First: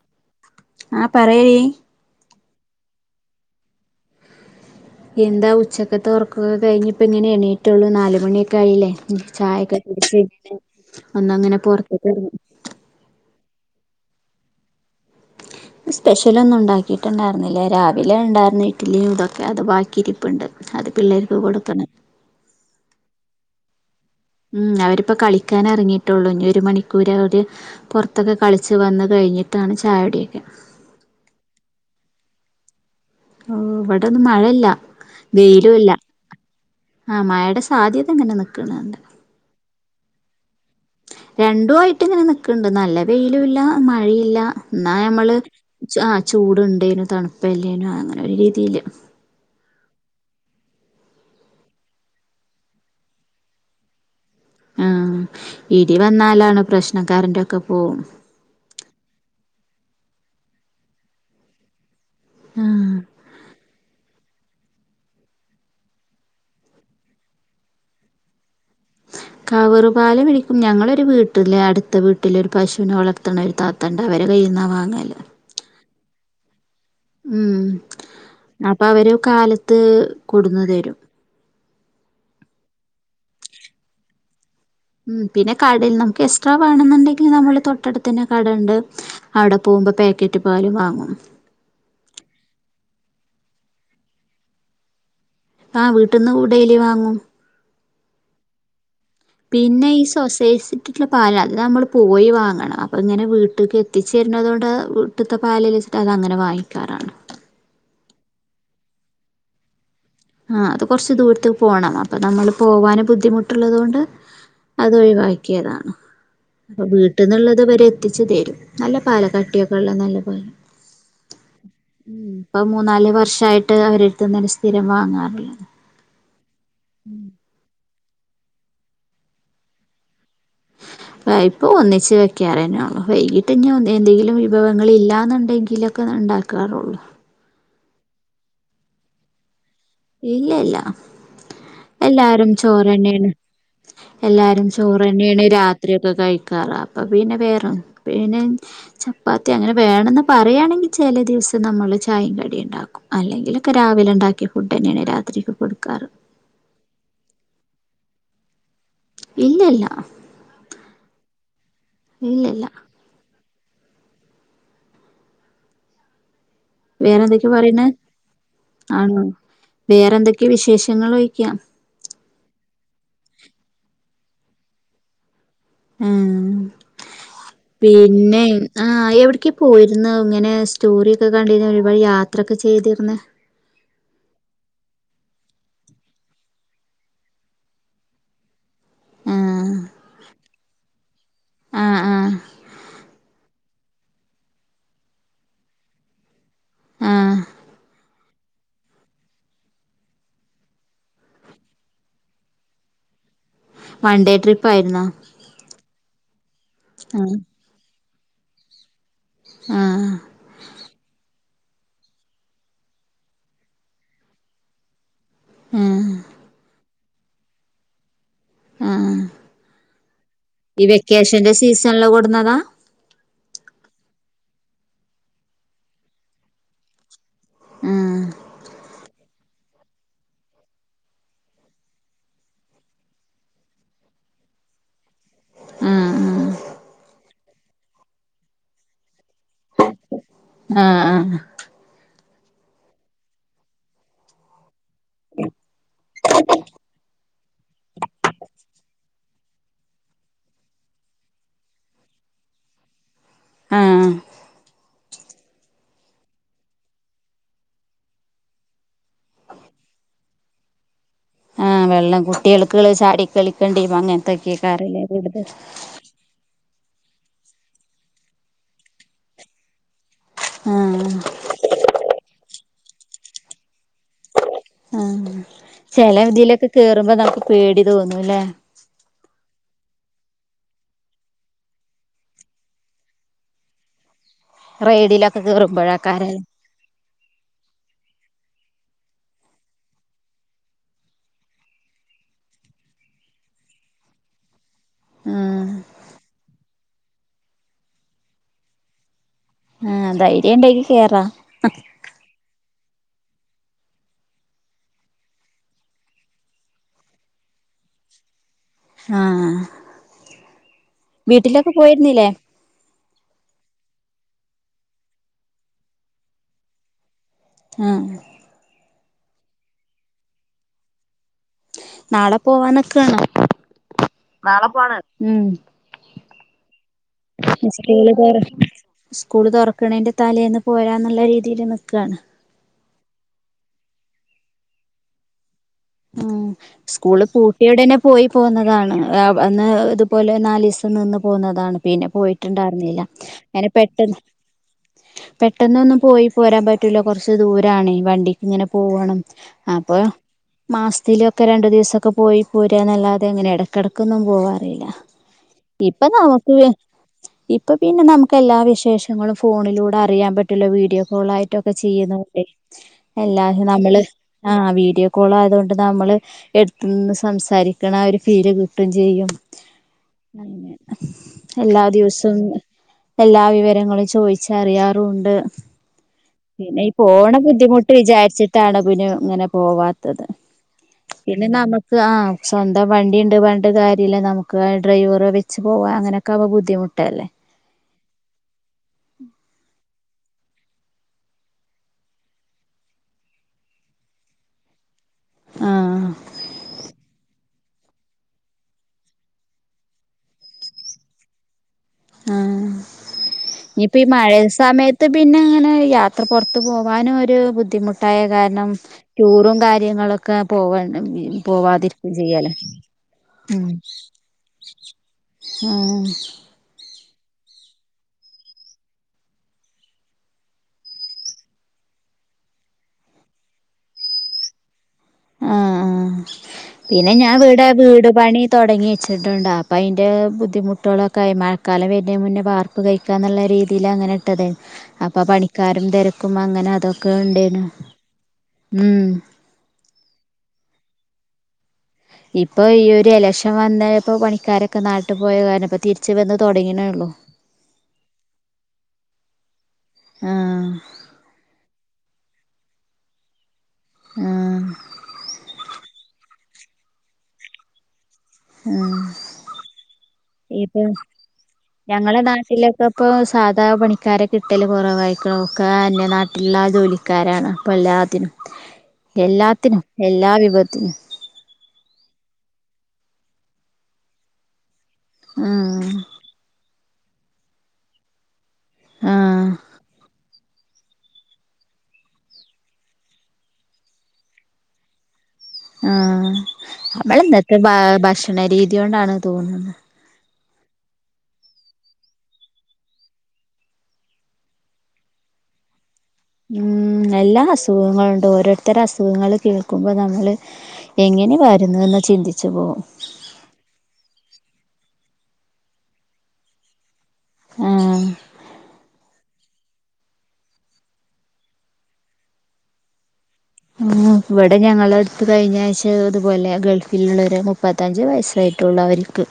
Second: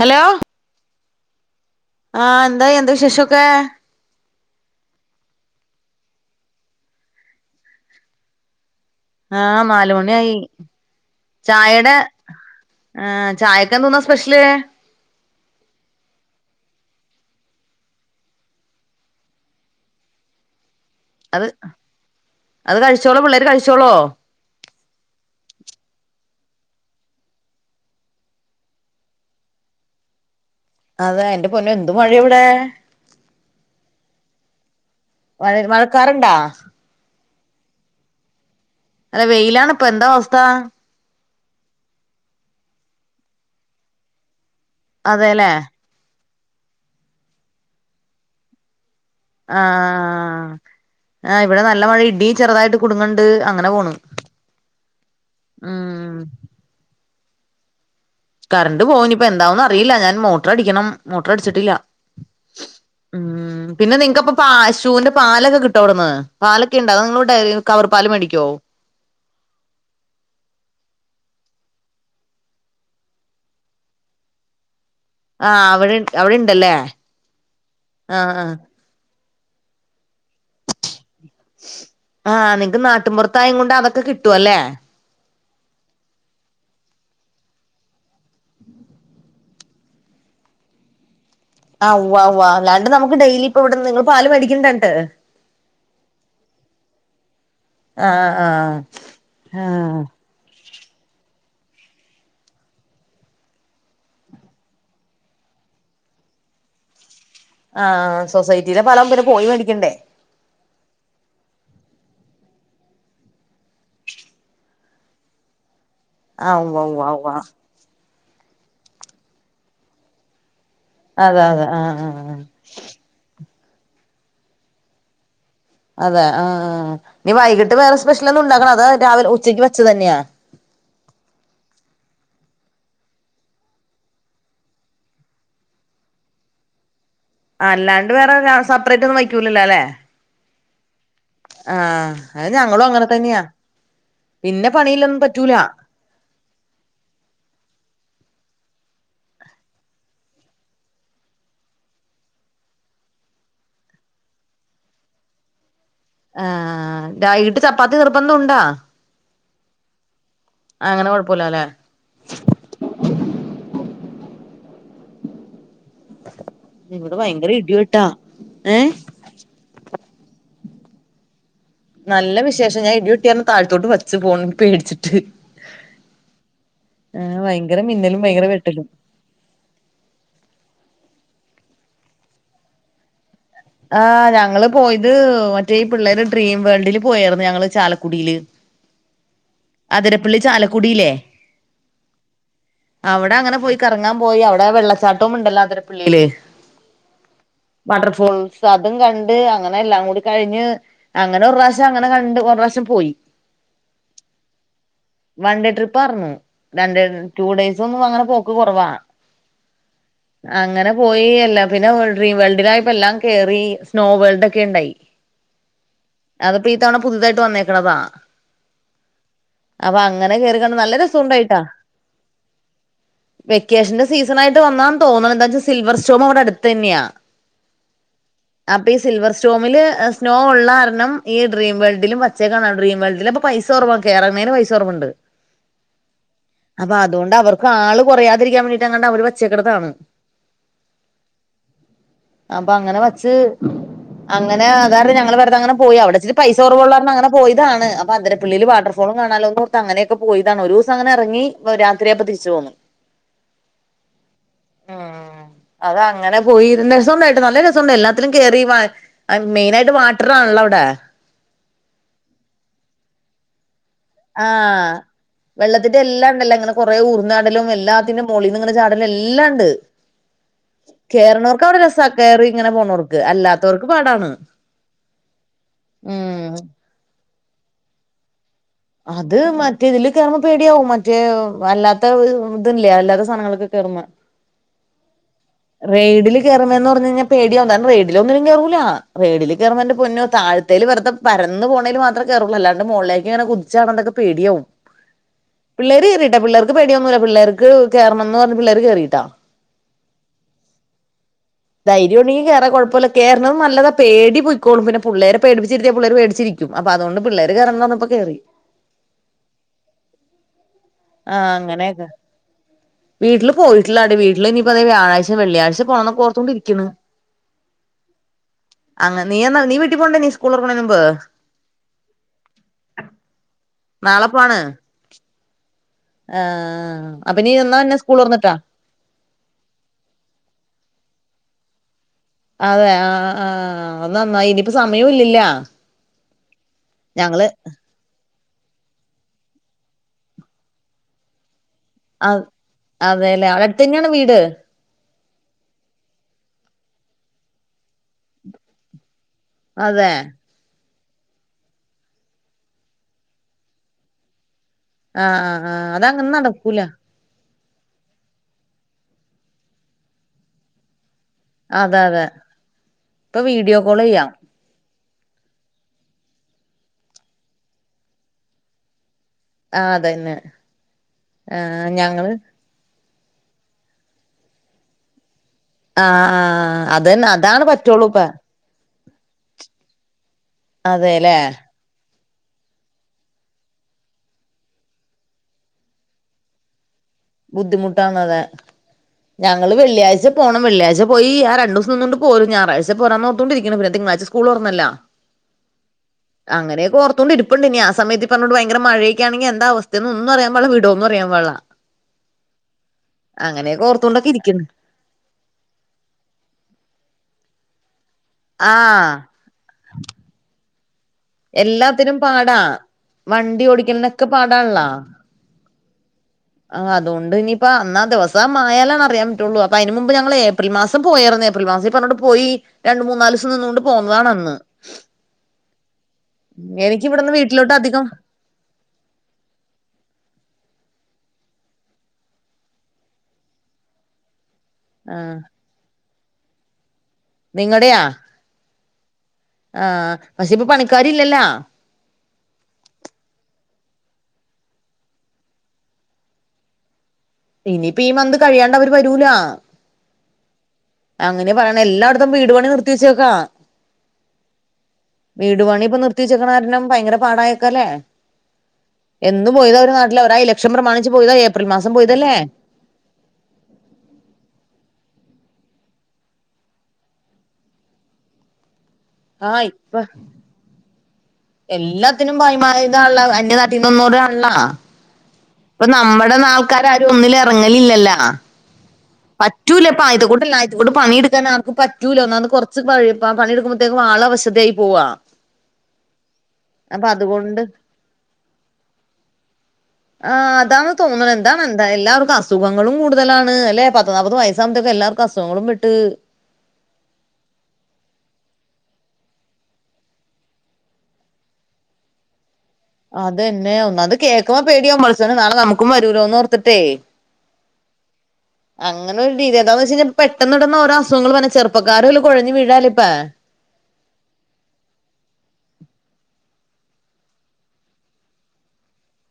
hello ആ പറയി ആഹ എന്താ എന്താ വിശേഷൊക്കെ എന്താ ഉച്ചക്കത്ത് ഉറക്കൊക്കെ കഴിഞ്ഞ ഇപ്പോൾ ഇങ്ങനെ എണീയിറ്റുള്ളൂ നാല് മണിയൊക്കെ ആയില്ലേ ആഹ് ചായക്കെ പിടച്ച് നാലുമണിയായി പിന്നെ ഒന്ന് അങ്ങനെ പുറത്തക്കെ ഇ ആ ചായക്കെ എന്തോന്നാ സ്പെഷ്യല് സ്പെഷ്യലൊന്നും ഉണ്ടാക്കിയിട്ടുണ്ടായിരുന്നില്ലേ രാവിലെ ഉണ്ടായിരുന്ന ഇട്ട്ലീ ഇതൊക്കെ അത് ബാക്കിയിട്ട ഇപ്പുണ്ട് അത് പിള്ളേർക്ക് അത് കൊടുത്ത്ണ് അത് കഴിച്ചോളൂ പിള്ളേര് കഴിച്ചോളോ ഉം അവരിപ്പ കളിക്കാൻ ഇറങ്ങിയിട്ടുള്ളൂ ഒരു മണിക്കൂർ അവര് പുറത്തൊക്കെ കളിച്ചു വന്ന കഴിഞ്ഞിട്ടാണ് ചായടൊക്കെ അത എന്റെ പൊന്നൊ എന്തു മഴ ഇവിടെ ഓഹ് ഇവടൊന്നും മഴല്ല മഴ വെയ്ലുല്ല മഴക്കാറുണ്ടാ ആഹ് മയേടെ സാധ്യത ഇങ്ങനെ നിക്ക്ണിണ്ട് അല്ല വെയിലാണിപ്പ എന്താ അവസ്ഥ രണ്ടു ആയിട്ട് ഇങ്ങനെ നക്കിണ്ട് നല്ല വെയിലുല്ല മഴില്ല ഇന്നാ ഞമ്മള് അതെല്ലേ ചു ആഹ് ചൂടുണ്ടേനു തണുപ്പല്ലേനോ അങ്ങനെ ഒരു രീതീല് ആഹ് ആഹ് ഇവടെ നല്ല മഴ ഇടി ചെറുതായിട്ട് കുടുങ്ങിണ്ട് അങ്ങനെ പോണു ആഹ് ഇടി വന്നാലാണ് പ്രശ്ന കര്ൻ്റൊക്കെ പോം കറണ്ട് പോനിപ്പൊ എന്താവുന്ന്റീല്ല ഞാൻ മോട്ട്രടിക്കണം മോട്ട്രടിച്ചിട്ടില്ല ആഹ് ഉം പിന്നെ നിങ്ങക്കിപ്പ പാശൂന്റെ പാലൊക്കെ കിട്ടോട്ന്ന് പാലൊക്കിണ്ട അതൊ നിങ്ങള് ഡെയ്റി കവർ പാല് മേടിക്കോ കവറ്പാല് പിടി ഞങ്ങളൊരു വീട്ടിലേ അടുത്ത വീട്ടിലൊരു പശൂനെ വളർ ത്തിണൊരു താത്തണ്ട് അവരെ കൈയിന്നാ വാങ്ങാൺല് ആഹ് അവിടെ അവിടിണ്ടല്ലേ ഉം അപ്പൊ അവര് കാലത്ത് കൊടന്ന് തരും ആഹ് നിങ്ങ്ക്ക് നാട്ടും പൊർത്തായെങ്കൊണ്ട് അതൊക്കെ കിട്ടുവല്ലേ ഉം പിന്നെ കടൽ നംക്ക് എസ്ട്രാ വേണെന്നുണ്ടെങ്കി നമ്മള് തൊട്ടട്ത്തെന്നെ കടണ്ട് അവ്ടെ പോമ്പ പാക്കറ്റ് പാലും വാങ്ങും ആഹ് ഉവ്വ ഉവ്വ അല്ലാണ്ട് നമുക്ക് ഡെയിലി ഇപ്പ ഇവിടെ നിങ്ങള് പാല് മേടിക്കണ്ടണ്ട് ആഹ് വീട്ടിന്ന് ഊ ഡെയ്ലി വാങ്ങും ആഹ് ആഹ് പിന്നെ ആഹ് ഈ സോസൈസ് പലാ അതമ്മൾ പോയി വാങ്ങണം അപ്പങ്ങനെ വീട്ടിക്ക് എത്തിച്ചര്ന്നതോണ്ട് ട്ട്ത്തെ പാലില് [unintelligible] അതങ്ങനെ വാങിക്കാറാണ് ആഹ് സൊസൈറ്റീലെ പലാമ്പൊന്നെ പോയി മേടിക്കണ്ടേ ആഹ് അത് കൊർച്ച് ദൂര്ത്ത് പോണം അപ്പൊ നമ്മള് പോവാൻ ബുദ്ധിമുട്ടിള്ളതോണ്ട് അതൊഴിവാക്ക്യെതാണ് ആഹ് ഉവ്വ അപ്പൊ ഉവ്വ ഉവ്വ വീട്ടിന്നിള്ളത് ഇവരെ ത്തിച്ച് തരും നല്ല പാല കട്ട്യൊക്കെള്ള നല്ല പാലാ അതെ അതെ ആഹ് ആഹ് ആഹ് ഇപ്പോൾ മൂന്നാല് വർഷായിട്ട് അവരെട്ത്തെന്ന സ്ഥിരം വാങ്ങാറ് അതെ ആഹ് നി വൈകിട്ട് വേറെ സ്പെഷ്യലൊന്നുണ്ടാക്കണ അത രാവിൽ ഉച്ചയ്ക്ക് വച്ചതെന്ന്യാ പ ഇപ്പോ ഒന്നിച്ച് വെക്ക്യാറെന്നോളു വൈകിട്ടിഞു എന്തെങ്കിലും വിഭവങ്ങളില്ലല്ലെന്നുണ്ടെങ്കിലൊക്കെ ഇണ്ടാ കാറൊള്ളു അല്ലാണ്ട് വേറെ സെപ്പറേറ്റ് ഒന്നും വയ്ക്കൂലല്ലോ ലേ ഇല്ല ഇല്ല അത് എല്ലാരും ഞങ്ങളും അങ്ങനെ ചോറെന്നേണ് തന്നെയാ എല്ലാരും പിന്നെ പണിയില്ലൊന്നും ചോറെന്നേണ് പറ്റൂല രാ ഇത്രയൊക്കെ കഴിക്കാറ അപ്പൊ പിന്നെ വേറെ പിന്നെ ചപ്പാത്തി അങ്ങനെ വേണെന്ന് പറയാണെങ്കിൽ ചെലെ ദിവസം നമ്മള് ചായിം കടിണ്ടാക്കും അല്ലെങ്കിലൊക്കെ രാവിലെ ഉണ്ടാക്കിയ ഫുഡ് തന്നെയാണ് രാത്രിക്ക് കൊടുക്കാറ് ആഹ് വൈകിട്ട് ചപ്പാത്തി നിർബന്ധൊ ഉണ്ടാ ഇല്ലല്ല അങ്ങനെ കൊഴപ്പല്ലല്ലേ ഇല്ലല്ല ഇവിടെ വേറെന്തൊക്ക്യ ഭയങ്കര പറീണെ ഇടിവെട്ടാ ഏഹ് ആണോ വേറെന്തൊക്ക്യാ വിശേഷങ്ങളോയ്ക്കാ നല്ല വിശേഷം ഞാൻ ഇടിപൊട്ട്യാര്ണം താഴത്തോട്ട് വച്ച് ഫോൺ പേടിച്ചിട്ട് ആഹ് ആഹ് ഭയങ്കര മിന്നലും പിന്നെ ഭയങ്കര വെട്ടലും ആഹങ എവ്ട്ക്കി പോയിര്ന്നു ഇങ്ങനെ സ്റ്റോറി ഒക്കെ കണ്ടിനു ഒരുപാട് യാത്രൊക്കെ ചെയ്തിര്ന്ന് ആഹ് ഞങ്ങള് പോയ്ത് മറ്റേ ഈ പിള്ളേര് ഡ്രീം വേൾഡില് പോയാര്ന്നു ഞങ്ങള് ചാലക്കുടീല് ആഹ് അതിരപ്പള്ളി ചാലക്കുടില്ലേ ആഹ് ആഹ് അവിടെ അങ്ങനെ പോയി ക്കറങ്ങാൻ പോയി അവിടെ വെള്ളച്ചാട്ടവും ഉണ്ടല്ലോ അതിരപിള്ളിയില് ആഹ് വാട്ടർഫോൾ സ് അതും കണ്ട് അങ്ങനെ എല്ലാം കൂടി കഴിഞ്ഞ് അങ്ങനെ ഒർ റാശ്യം അങ്ങനെ കണ്ട് പ്പൊ ഒറാശ്യം പോയി വൺ ഡേ ട്രിപ്പ് ആയിരുന്നോ വൺ ഡേ ട്രിപ്പ് ആർന്നു രണ്ട് ആഹ് ടു ഡേയ്സ് ഒന്നും അങ്ങനെ പോക്ക് കുറവാ ആഹ് അങ്ങനെ പോയി എല്ലാപിന്നെവ് ഡ്രീ വേൾഡിലായപ്പോ എല്ലാം കേറി സ്നോ വേൾഡ് ഒക്കെ ഇണ്ടായി അഹ് ആഹ് അതൊക്കെ ഈ തവണ പുതുയതായിട്ട് വന്നേക്ക്ണതാ ആഹ് അപ്പൊ അങ്ങനെ കേറി കണ്ട് ഈ നല്ല വെക്കേഷന്റെ രെസൊവുണ്ടായിട്ടാ സീസണില് കൊടുന്നതാ വെക്കേഷന്റെ സീസണായിട്ട് വന്നാന്ന് തോന്ന്ണ് എന്താച്ചാ സിൽവർ സ്റ്റോംഇവ്ടെ അടത്തെന്നെയാ ആഹ് അപ്പൊ ഈ സിൽവർ സ്റ്റോമില് സ്നോ ഉള്ള കാരണം ഈ ഡ്രീം വേൾഡിലും വച്ചേക്കാണ് ഡ്രീം വേൾഡിൽ അപ്പ പൈസ സൊറവാ കേറണ്ണേന് പൈസ കൊറവ്ണ്ട് ആഹ് അപ്പൊ അതുകൊണ്ട് അവർക്ക് ആള് കൊറയാതിരിക്കാൻ വേണ്ടീട്ട് അങ്ങണ്ട് അവര് വച്ചേക്ക്ണത്താണ് ആഹ് ആഹ് അപ്പൊ അങ്ങനെ വച്ച് അങ്ങനെ അതാരണം ഞങ്ങള് വെറ്തെ അങ്ങനെ പോയി അവിടെച്ചിരി പൈസ കുറവ്ള്ളാരണം അങ്ങനെ പോയിതാണ് അപ്പ അതിരപിള്ളിയില് വാട്ടർഫോളും കാണാലോന്നോർത്ത് അങ്ങനെയൊക്കെ പോയിതാണ് ഒരൂസം അങ്ങനെ ഇറങ്ങി രാത്രിയായപ്പൊ തിരിച്ചു പോന്നു ആഹ് ആഹ് അതങ്ങനെ പോയിരുന്നേസം നല്ല രസവൊണ്ട് എല്ലാത്തിലും കേറി മെയിനായിട്ട് വാട്ടറാണല്ലോ അവിടെ ആഹ് വെള്ളം കുട്ടികൾക്ക്ള്ളെ ചാടി കളിക്കേണ്ടി അങ്ങനത്തക്കെയ്ക്കരംല്ലെ കൂടുതൽ ഇതെല്ലാം ണ്ടല്ലങ്ങനെ കൊറേ ഊർന്നാടലും എല്ലാത്തിന്റെ മോളിന്ന് ങ്ങനെ ചാടലും എല്ലാംണ്ട് ആഹ് കേർണോർക്കവ്ടെ രെസാ കേറിങ്ങനെ പോണോർക്ക് അല്ലാത്തവർക്ക് പാടാണ് ആഹ് ചെലെ ഉം ഇതിലൊക്കെ കേറുമ്പോ നമുക്ക് പേടി തോന്നുംല്ലേ അത് മറ്റേ ഇതില് കയറുമ്പോ പേടിയാവും മറ്റേ അല്ലാത്ത ഇത് ഇല്ലേ അല്ലാത്ത സാധനങ്ങൾക്ക്‌ കേറുന്ന റെയ്ഡിലൊ റെയ്ഡ്ല് കേറു മ്പന്ന് പറഞ്ഞ് കഴിഞ്ഞാൽ പേടിയാവും കാരണം റൈഡിൽ ഒന്നിലും കേറൂല്ല റൈഡിൽ കേറുമ്പോ എന്റെ പൊന്നോ താഴത്തെയ്ല് വെറുതെ പരന്ന് പോണേൽ മാത്രേ കേറെള്ളൂ അല്ലാണ്ട് മുകളിലേക്ക് ഇങ്ങനെ കുതിച്ചപോക്ണ്ടൊക്കെ പേടിയാവും ആഹ് പിള്ളേര് കേറിയിട്ടാ പിള്ളേർക്ക് പേടിയൊന്നുമില്ല പിള്ളേർക്ക് കേറണം എന്ന് പറഞ്ഞ് പിള്ളേർ കേറിട്ടാ ആഹ് ധൈര്യണ്ടെങ്കിൽ കേറാ ധൈര്യ ഉണ്ടെങ്കിൽ കേറ കുഴപ്പമില്ല കേറണം നല്ലതാ പേടി പോയിക്കോളും പിന്നെ പിള്ളേരെ പേടിപ്പിച്ചിരിരുത്തിയാൽ പിള്ളേര് പേടിച്ചിരിക്കും ക്ക്യും അപ്പ അതോണ്ട് പിള്ളേര് കേറണംന്ന് പറഞ്ഞപ്പോ കേറി ആഹ് ആഹ് വീട്ടിലൊക്കെ അങ്ങനെക്കെ പോയിരുന്നില്ലേ വീട്ടില് പോയിട്ടിള്ളാടീ വീട്ടില് ഇനിയിപ്പ വ്യാഴാഴ്ച വെള്ളിയഴ്ച പോണം പ്പോർത്തൊണ്ടിരിക്ക്‌ണ് [inaudible] ആഹ് അഹ് അങ്ങ നീ എന്നാ നീ വീട്ടിപോണ്ടോ നി സ്കൂൾ തൊറക്കണേണ് മുമ്പ് നാളെ പോവാന്ക്കാണ് നാളെ പോണ് ഉം ആഹ് അപ്പൊ നീ എന്നാ ഇനി സ്കൂള് സ്കൂൾ തുറ തുറന്നിട്ടാ സ്കൂള് തൊറക്കണേന്റെ തലേന്ന് പോരാന്ന്ള്ള രീതിയിൽ നിക്കാണ് അതെ ആഹ് ആഹ് അയ് നന്നായി ഇനിയിപ്പ സമയോം ഇല്ലല്ലാ ഉം സ്കൂള് പൂട്ടിയ ഉടനെ പോയി പോന്നതാണ് അന്ന് ഇതുപോലെ നാലീസം നിന്ന് പോന്നതാണ് പിന്നെ ആഹ് പോയിട്ട്ണ്ടാര്ന്നില്ല അതെല്ലേ അവിടെ അങ്ങനെ അടുത്തന്നെയാണ് പെട്ടെന്ന് വീട് പെട്ടെന്ന് ഒന്നും പോയി പോരാൻ പറ്റൂല കുറച്ച് ദൂരാണേ വണ്ടിക്ക് ഇങ്ങനെ പോകണം അപ്പൊ അതെ മാസത്തിലൊക്കെ രണ്ടു ദിവസൊക്കെ പോയി പോരാ എന്നല്ലാതെ എങ്ങനെ ഇടയ്ക്കിടക്കൊന്നും പോവാറില്ല ആഹ് ആ ആഹ് അത ഇപ്പൊ അങ്ങനെ നമുക്ക് നടക്കൂല ഇപ്പൊ പിന്നെ നമുക്ക് എല്ലാ വിശേഷങ്ങളും ഫോണിലൂടെ അറിയാൻ പറ്റല്ലോ വീഡിയോ കോൾ ആയി ട്ടൊക്കെ അതെ അതെ ചെയ്യുന്നൂല്ലേ ഇപ്പൊ എല്ലാഹി വീഡിയോ കോൾ നമ്മള് ചെയ്യാം ആ വീഡിയോ കാൾ കാൾ ആതുകൊണ്ട് നമ്മള് എടുത്തു നിന്ന് സംസാരിക്കുന്ന ആ ഒരു ഫീല് കിട്ടും ചെയ്യും ആഹ് അതന്നെ അങ്ങനെ എല്ലാ ആഹ് ഞങ്ങള് ദിവസവും എല്ലാ വിവരങ്ങളും ചോദിച്ച് അറിയാറുമുണ്ട് ആഹ് പിന്നെ ആഹ് ഈ അതന്നെ പോണ അതാണ് ബുദ്ധിമുട്ട് പറ്റുള്ളൂ ഇപ്പ വിചാരിച്ചിട്ടാണ് പിന്നെ ഇങ്ങനെ പോവാത് അതെല്ലേ നമുക്ക് ആഹ് സ്വന്തം വണ്ടി ഉണ്ട് വേണ്ടകാര്യല്ല നമുക്ക് ആ ഡ്രൈവറെ വെച്ച് പോവാ അങ്ങനെ ക്കവ ബുദ്ധിമുട്ടല്ലേ ബുദ്ധിമുട്ടാണ് അതെ ഞങ്ങള് വെള്ളിയാഴ്ച പോണം വെള്ളിയാഴ്ച പോയി ആ രണ്ട് ദിവസം നിന്നുകൊണ്ട് പോരും ഞായറാഴ്ച പോരണം എന്ന് ഓർത്തു കൊണ്ടിരിക്കുന്നു പിന്നെ തിങ്കളാ്ച സ്കൂ സ്കൂള് തുറന്നല്ലോ ആഹ് അങ്ങനെ ഒക്കെ ഓർത്തു കൊണ്ട് ഇരിപ് പ്പൊണ്ട് ഇനി ആ സമയത്ത് പറഞ്ഞോണ്ട് ഭയങ്കര മഴയൊക്കെ ആണെങ്കിൽ എന്താ അവസ്ഥയെന്ന് ഒന്നും അറിയാൻ പാടില്ല വിടോന്ന് അറിയാൻ പാടില്ല ആഹ് അങ്ങനെയൊക്കെ ഇനിപ്പ ഈ ഓർത്തോണ്ടൊക്കെ മഴയ ഇരിക്കണ് സമയത്ത് ത്ത് പിന്നെ അങ്ങനെ യാത്ര പുറത്ത് പോകാനും ഒരു ബുദ്ധിമുട്ട് ട്ടായ കാരണം ആഹ് ടൂറും കാര്യങ്ങളൊക്കെ പോവാൻ എല്ലാത്തിനും പാടാ വണ്ടി ഉം ഓടിക്കനൊക്കെ പാടാൺള്ളാ ആഹ് ആഹ് അതുകൊണ്ട് ഇനിയിപ്പ അന്നാ ദിവസംമായാലാണ് അറിയാൻ പറ്റുള്ളൂ അപ്പ അതിന് മുമ്പ് ഞങ്ങൾ ഏപ്രിൽ മാസം തും പോയാർന്ന് ഏപ്രിൽ മാസത്തി ഈ പറഞ്ഞോട്ട് പോയി രണ്ട് മൂന്നാല് ദിവസം നിന്നുകൊണ്ട് പോന്നതാണ് അന്ന് ആ അഹ് പിന്നെ എനിക്കിവിടുന്ന് ഞാൻ വീട്ടിലോട്ട് വീടായപ്പോ അധികം വീട് പണി തുടങ്ങി വെച്ചിട്ടുണ്ട് അപ്പോൾ അതിൻ്റെ ബുദ്ധിമുട്ടുകളൊക്കെ ആയി മഴക്കാലം വരുന്നതിന് മുന്നേ വാർക് ർപ്പ് കഴിക്കാ എന്നുള്ള രീതിയിൽ അങ്ങനെ ഇട്ടത് ആയിരുന്നു അപ്പൊ ആഹ് പണിക്കാരും തിരക്കും അങ്ങനെ അതൊക്കെ ഉണ്ടേനു നിങ്ങടെയാ ഉം ആഹ് പക്ഷേ ഇപ്പ പണിക്കാര് ഇല്ലല്ലോ ഇപ്പൊ ഈ ഒരു ഇലക്ഷൻ വന്നപ്പോ പണിക്കാരൊക്കെ നാട്ടിൽ പോയ കാരണം ഇപ്പോ തിരിച്ച വന്ന് തുടങ്ങി നേള്ളു ഇനിയിപ്പ ഈ മന്ത് കഴിയാണ്ട് അവര് വരൂലാ ആഹ് അങ്ങനെയാ പറയണേ എല്ലായിടത്തും വീട് പണി നിർത്തിവെച്ചേക്കാ ആഹ് വീട് പണി ഇപ്പൊ നിർത്തി വെച്ചേക്കണാരണം ഭയങ്കര പാടായക്ക അല്ലേ ആഹ് എന്ന് പോയത അവര് നാട്ടില് അവരാ ഇലഷൻ ഇപ്പൊ പ്രമാണിച്ച് പോയതാ ഏപ്രിൽ മാസം പോയി ഇപ്പപ്പോ സാധാ പണിക്കാരെ കിട്ടല് കുറവായിക്കെ ഒക്കെയാ അന്യനാട്ടിലുള്ള ആ ജോലി ക്കാരാണ് അപ്പൊ എല്ലാത്തിനും [inaudible] ആഹ് എല്ലാത്തിനും ഇപ്പ എല്ലാ വിഭവത്തിനും എല്ലാത്തിനും ബായി മാ ഇതാണ്ള്ളോ അന്യ നാട്ടീന്ന് വന്നോരാണള്ളോ ഇപ്പൊ ആഹ് നമ്മടെ ന്നാൾക്കാര് ആരും ഒന്നില് ഇറങ്ങലില്ലല്ലോ ആഹ് പറ്റൂല അപ്പ ഇതു കൂട്ട് ലായ് ഇതുക്കൂട്ട് പണിയെടുക്കാൻ ആർക്ക് പറ്റൂല്ല ഒന്നാത് കുറച്ച് പഴ് പണിയെടുക്ക് മ്പോഴേക്ക് ആള് അവശതയായി പോവാ [inaudible] ആഹ് അപ്പൊ നമ്മള് എന്നത്തെ അതുകൊണ്ട് ബാ ഭക്ഷണ രീതി കൊണ്ടാണ് തോന്നുന്നത് ആ അതാന്ന് തോന്നുന്നത് എന്താ എന്താ എല്ലാവർക്കും അസുഖങ്ങളും കൂടുതലാണ് അല്ലെ പത് ത്ത് നാപ്പത് വയസ്സാകുമ്പഴത്തേക്ക് എല്ലാർക്കും അഖൂങ്ങളും പെട്ട് ഉം എല്ലാ അസുഖങ്ങളുണ്ട് ഓരോരുത്തരു അസുഖങ്ങൾ കേൾക്കുമ്പോ നമ്മള് എങ്ങനെ വരുന്നു എന്ന് ചിന്തിച്ചു പോകും അത് ന്നെ ഒന്നാത് കേൾക്കുമ്പോ പേടിയാകും പടച്ചോനെ നാളെ നമുക്കും വരൂലോന്ന് ഓർത്തിട്ടേ ആഹ് അങ്ങ് അങ്ങന ഒരു രീതി എതാന്ന് വെച്ച് പെട്ടെന്ന്പെട്ടന്ന് ഓരോ അസുങ്ങങ്ങള് വന്ന് ചെറുക്കാര കുഴഞ്ഞ് വീഴാലിപ്പ ഉം ഇവിടെ ഞങ്ങള അടുത്ത് കഴിഞ്ഞ ആഴ്ച്ച അതുപോലെ ഗൾഫിലുള്ളവർ മുപ്പത്തഞ്ച് വയസ്സായിട്ടുള്ളവരി ക്ക്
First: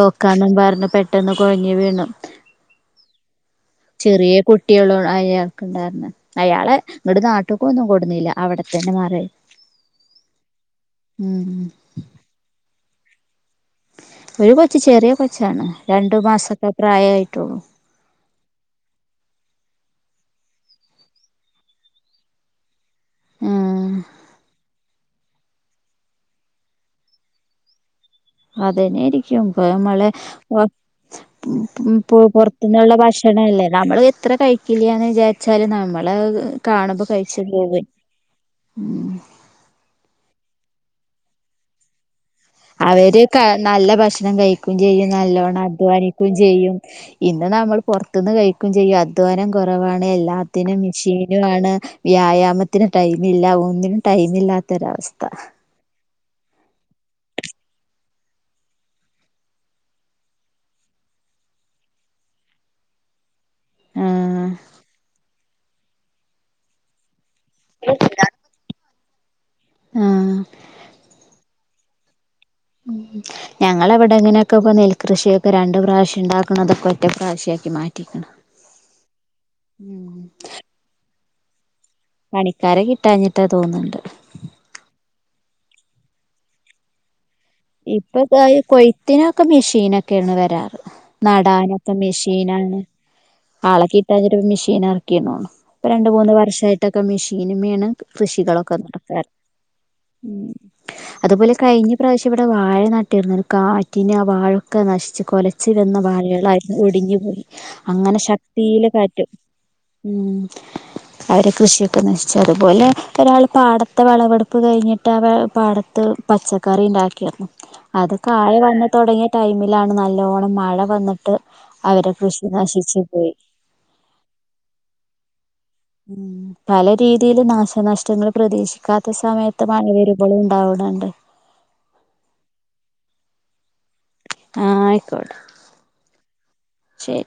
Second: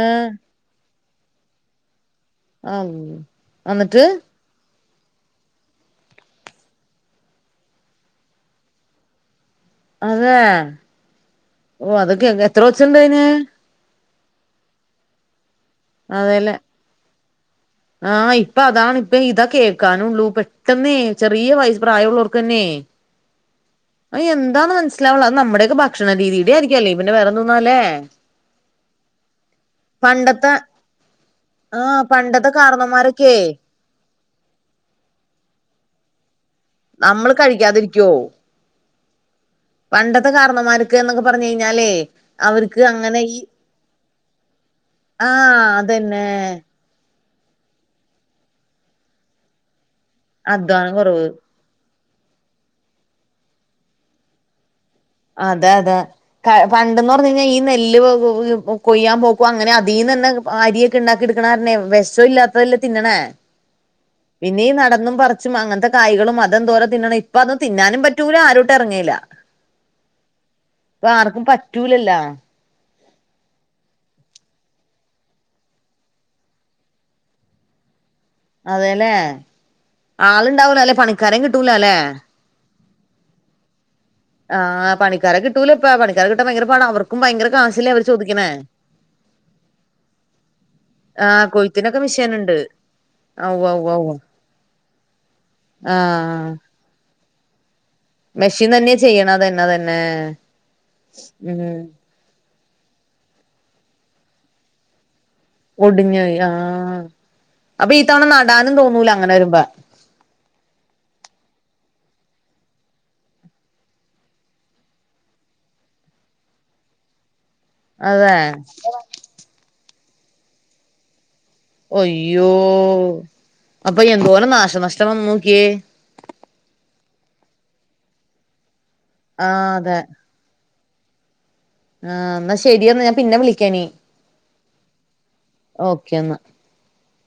ഏഹ് പറഞ്ഞ പെട്ടെന്ന് കുഴഞ്ഞ് വീണ് അയ്യോ ചെറിയ കുട്ടികള അയാൾക്കുണ്ടായിരുന്നേ അയാളെ ഇങ്ങുടെ നാട്ടുക്ക ഒന്നും കൊടുന്നില്ല അവിടത്ത തന്നെ മാറ അതെ ഓ അതൊക്കെ എത്ര കൊച്ചുണ്ടാന് ഒരു കൊച്ച ചെറിയ കൊച്ചാണ് രണ്ടു അതേല്ലേ മാസമൊക്കെ പ്രായമായിട്ടുള്ളൂ ആഹ് ഇപ്പ അതാാണ് ഇപ്പ ഇതാ കേൾക്കാനുള്ളൂ പെട്ടെന്നേ ചെറിയ വയസ് പ്രായമുള്ളവർക്ക് തന്നെ ഉം അയ് എന്താന്ന് മൻസ് ലാവണില്ല നമ്മുടെയക്കെ ഭക്ഷണ രീതിയുടെ ആയിരിക്കും അല്ലേ പിന്നെ വേറെന്തോന്നാലേ- അതന്നൊയിരിക്കും ഇപ്പ മളെ പണ്ടത്തെ പൊ ആഹ് പൊ പണ്ടത്തെ പൊറത്തുന്നുള്ള കാരണവന്മാരൊക്കെ ഭക്ഷണ അല്ലേ നമ്മള് എത്ര കഴിക്കില്ലന്ന് വിചാരിച്ചാല് നമ്മള് കാണുമ്പോ നമ്മള് കഴിച്ച പോവൻ കഴിക്കാതിരിക്കുവോ ഉം പണ്ടത്തെ കാരണമാർക്ക് എന്നൊക്കെ പറഞ്ഞു കഴിഞ്ഞാലേ അവർക്ക് അവര് അങ്ങനെ ഈ നല്ല ഭക്ഷണം കഴിക്കുകയും ചെയ്യും നല്ലോണ്ണം ആഹ് അതന്നെ അധ്വാനിക്കുകയും ചെയ്യും ഇന്ന് നമ്മൾ പുറത്തുന്ന് കഴിക്കയും ചെയ്യും അധ്വാനം കുറവാണ് എല്ലാം ത്തിന് അധ്വാനം കുറവ് മെഷീനു ആണ് വ്യായാമത്തിന് ടൈമില്ല ഒന്നിനും ടൈമില്ലാത്തൊരവസ്ഥ അതെ അതെ പണ്ടന്ന് പറഞ്ഞ് കഴിഞ്ഞാൽ ഈ നെല്ല് കൊയ്യാൻ പോക്കും അങ്ങനെ അതിന്ന് തന്നെ അരിയൊക്കെ ഉണ്ടാക്കി എടുക്കണാരനേ വെശം ഇല്ലാത്തതല്ലേ തിന്നണേ ആഹ് പിന്നെയീ നടന്നും പറച്ചും അങ്ങനത്തെ കായ്കളും മതംന്തോര തിന്നണം അപ്പൊ അന്ന് തിന്നാനും പറ്റൂല ആരട്ടും എറങ്ങേയില്ല ആഹ് ഇപ്പൊ ആർക്കും പറ്റൂലല്ലോ ഉം ഞങ്ങള അവിടെ എങ്ങനെയൊക്കെ ഇ നെൽകൃഷിയൊക്കെ രണ്ട് പ്രാവശ്യ ഉണ്ടാക്കുന്നതൊക്കെ ഒറ്റ പ്രാവശ്യ ആക്കി മാറ്റി മാറ്റിയേക്ക്ണ് അതെല്ലെ ആളുണ്ടാവൂല അല്ലെ പണിക്കാരം കിട്ടൂല അല്ലെ പണിക്കാരെ കിട്ടാഞ്ഞിട്ടാ തോന്നുന്നുണ്ട് ആഹ് പണിക്കാര കിട്ടൂല ഇപ്പ പണിക്കാര കിട്ടാ ഭയങ്കര പാട അവർക്കും ഭയങ്കര ക്യാഷ് ഇപ്പൊ കൊയ്ത്തിനൊക്കെ മെഷീനൊക്കെയാണ് വരാറ് ആഹ് നടാനൊക്കെ കൊയ്ത്തിനൊക്കെ മിഷീൻ ഉണ്ട് മെഷീനാണ് ഉവ്വ് ആളെ ഉവ്വ് ഉവ്വ് കിട്ടാഞ്ഞിട്ട് മെഷീൻ ഇറക്കി തോന്നുന്നു ഇപ്പോൾ രണ്ട് മൂന്ന് ആഹ് വർഷമായിട്ടൊക്കെ മെഷീന് മ്മേണ് മെഷീൻ കൃഷികളൊക്കെ തന്നെയാ നടക്കാറ് ചെയ്യണത് അതന്നെ അതന്നെ ഉം അതുപോലെ ഉം കഴിഞ്ഞ് ഇ പ്രാവശ്യം ഇവിടെ വാഴ നട്ടിരുന്നു കാറ്റിനു ആഹ് വാഴൊക്കെ നശിച്ചു കൊല ച്ച് വന്ന ഒടിഞ്ഞോയി വാഴളേആയിരുന്നു ആഹ് ഒടിഞ്ഞു പോയി അപ്പൊ ഈ അങ്ങനെ തവണ നടാനും ശക്തിയില് തോന്നൂല കാറ്റും അങ്ങനെ വരുമ്പോ ഉം അവരെ കൃഷിയൊക്കെ നശിച്ചു അതുപോലെ ഒരാൾ പാടത്തെ വെളവെടുപ്പ് കഴിഞ്ഞിട്ട് ആഹ് പാടത്ത് പച്ചക്കറി ഉണ്ടാക്ക് ക്കിഅത് അതെ കായ വന്ന തുടങ്ങിയ ടൈമിലാണ് നല്ലോണം മഴ വന്നിട്ട് അവരെ കൃഷി അയ്യോ നശിച്ചു പോയി അപ്പൊ എന്തോരം നാശനഷ്ടം വന്ന് നോക്കിയേ ഉം പല രീതിൽ നാശനഷ്ടങ്ങൾ പ്രതീക്ഷിക്കാ ക്കാത്ത സമയത്ത് ആഹ് മഴ അതെ വരുമ്പളും ഉണ്ടാവുന്നുണ്ട് ആഹ് എന്നാ ശരിയന്ന ഞാൻ പിന്നെ വിളിക്കാനി ആഹ് ആയിക്കോട്ടെ ഓക്കെ എന്നാ ശരി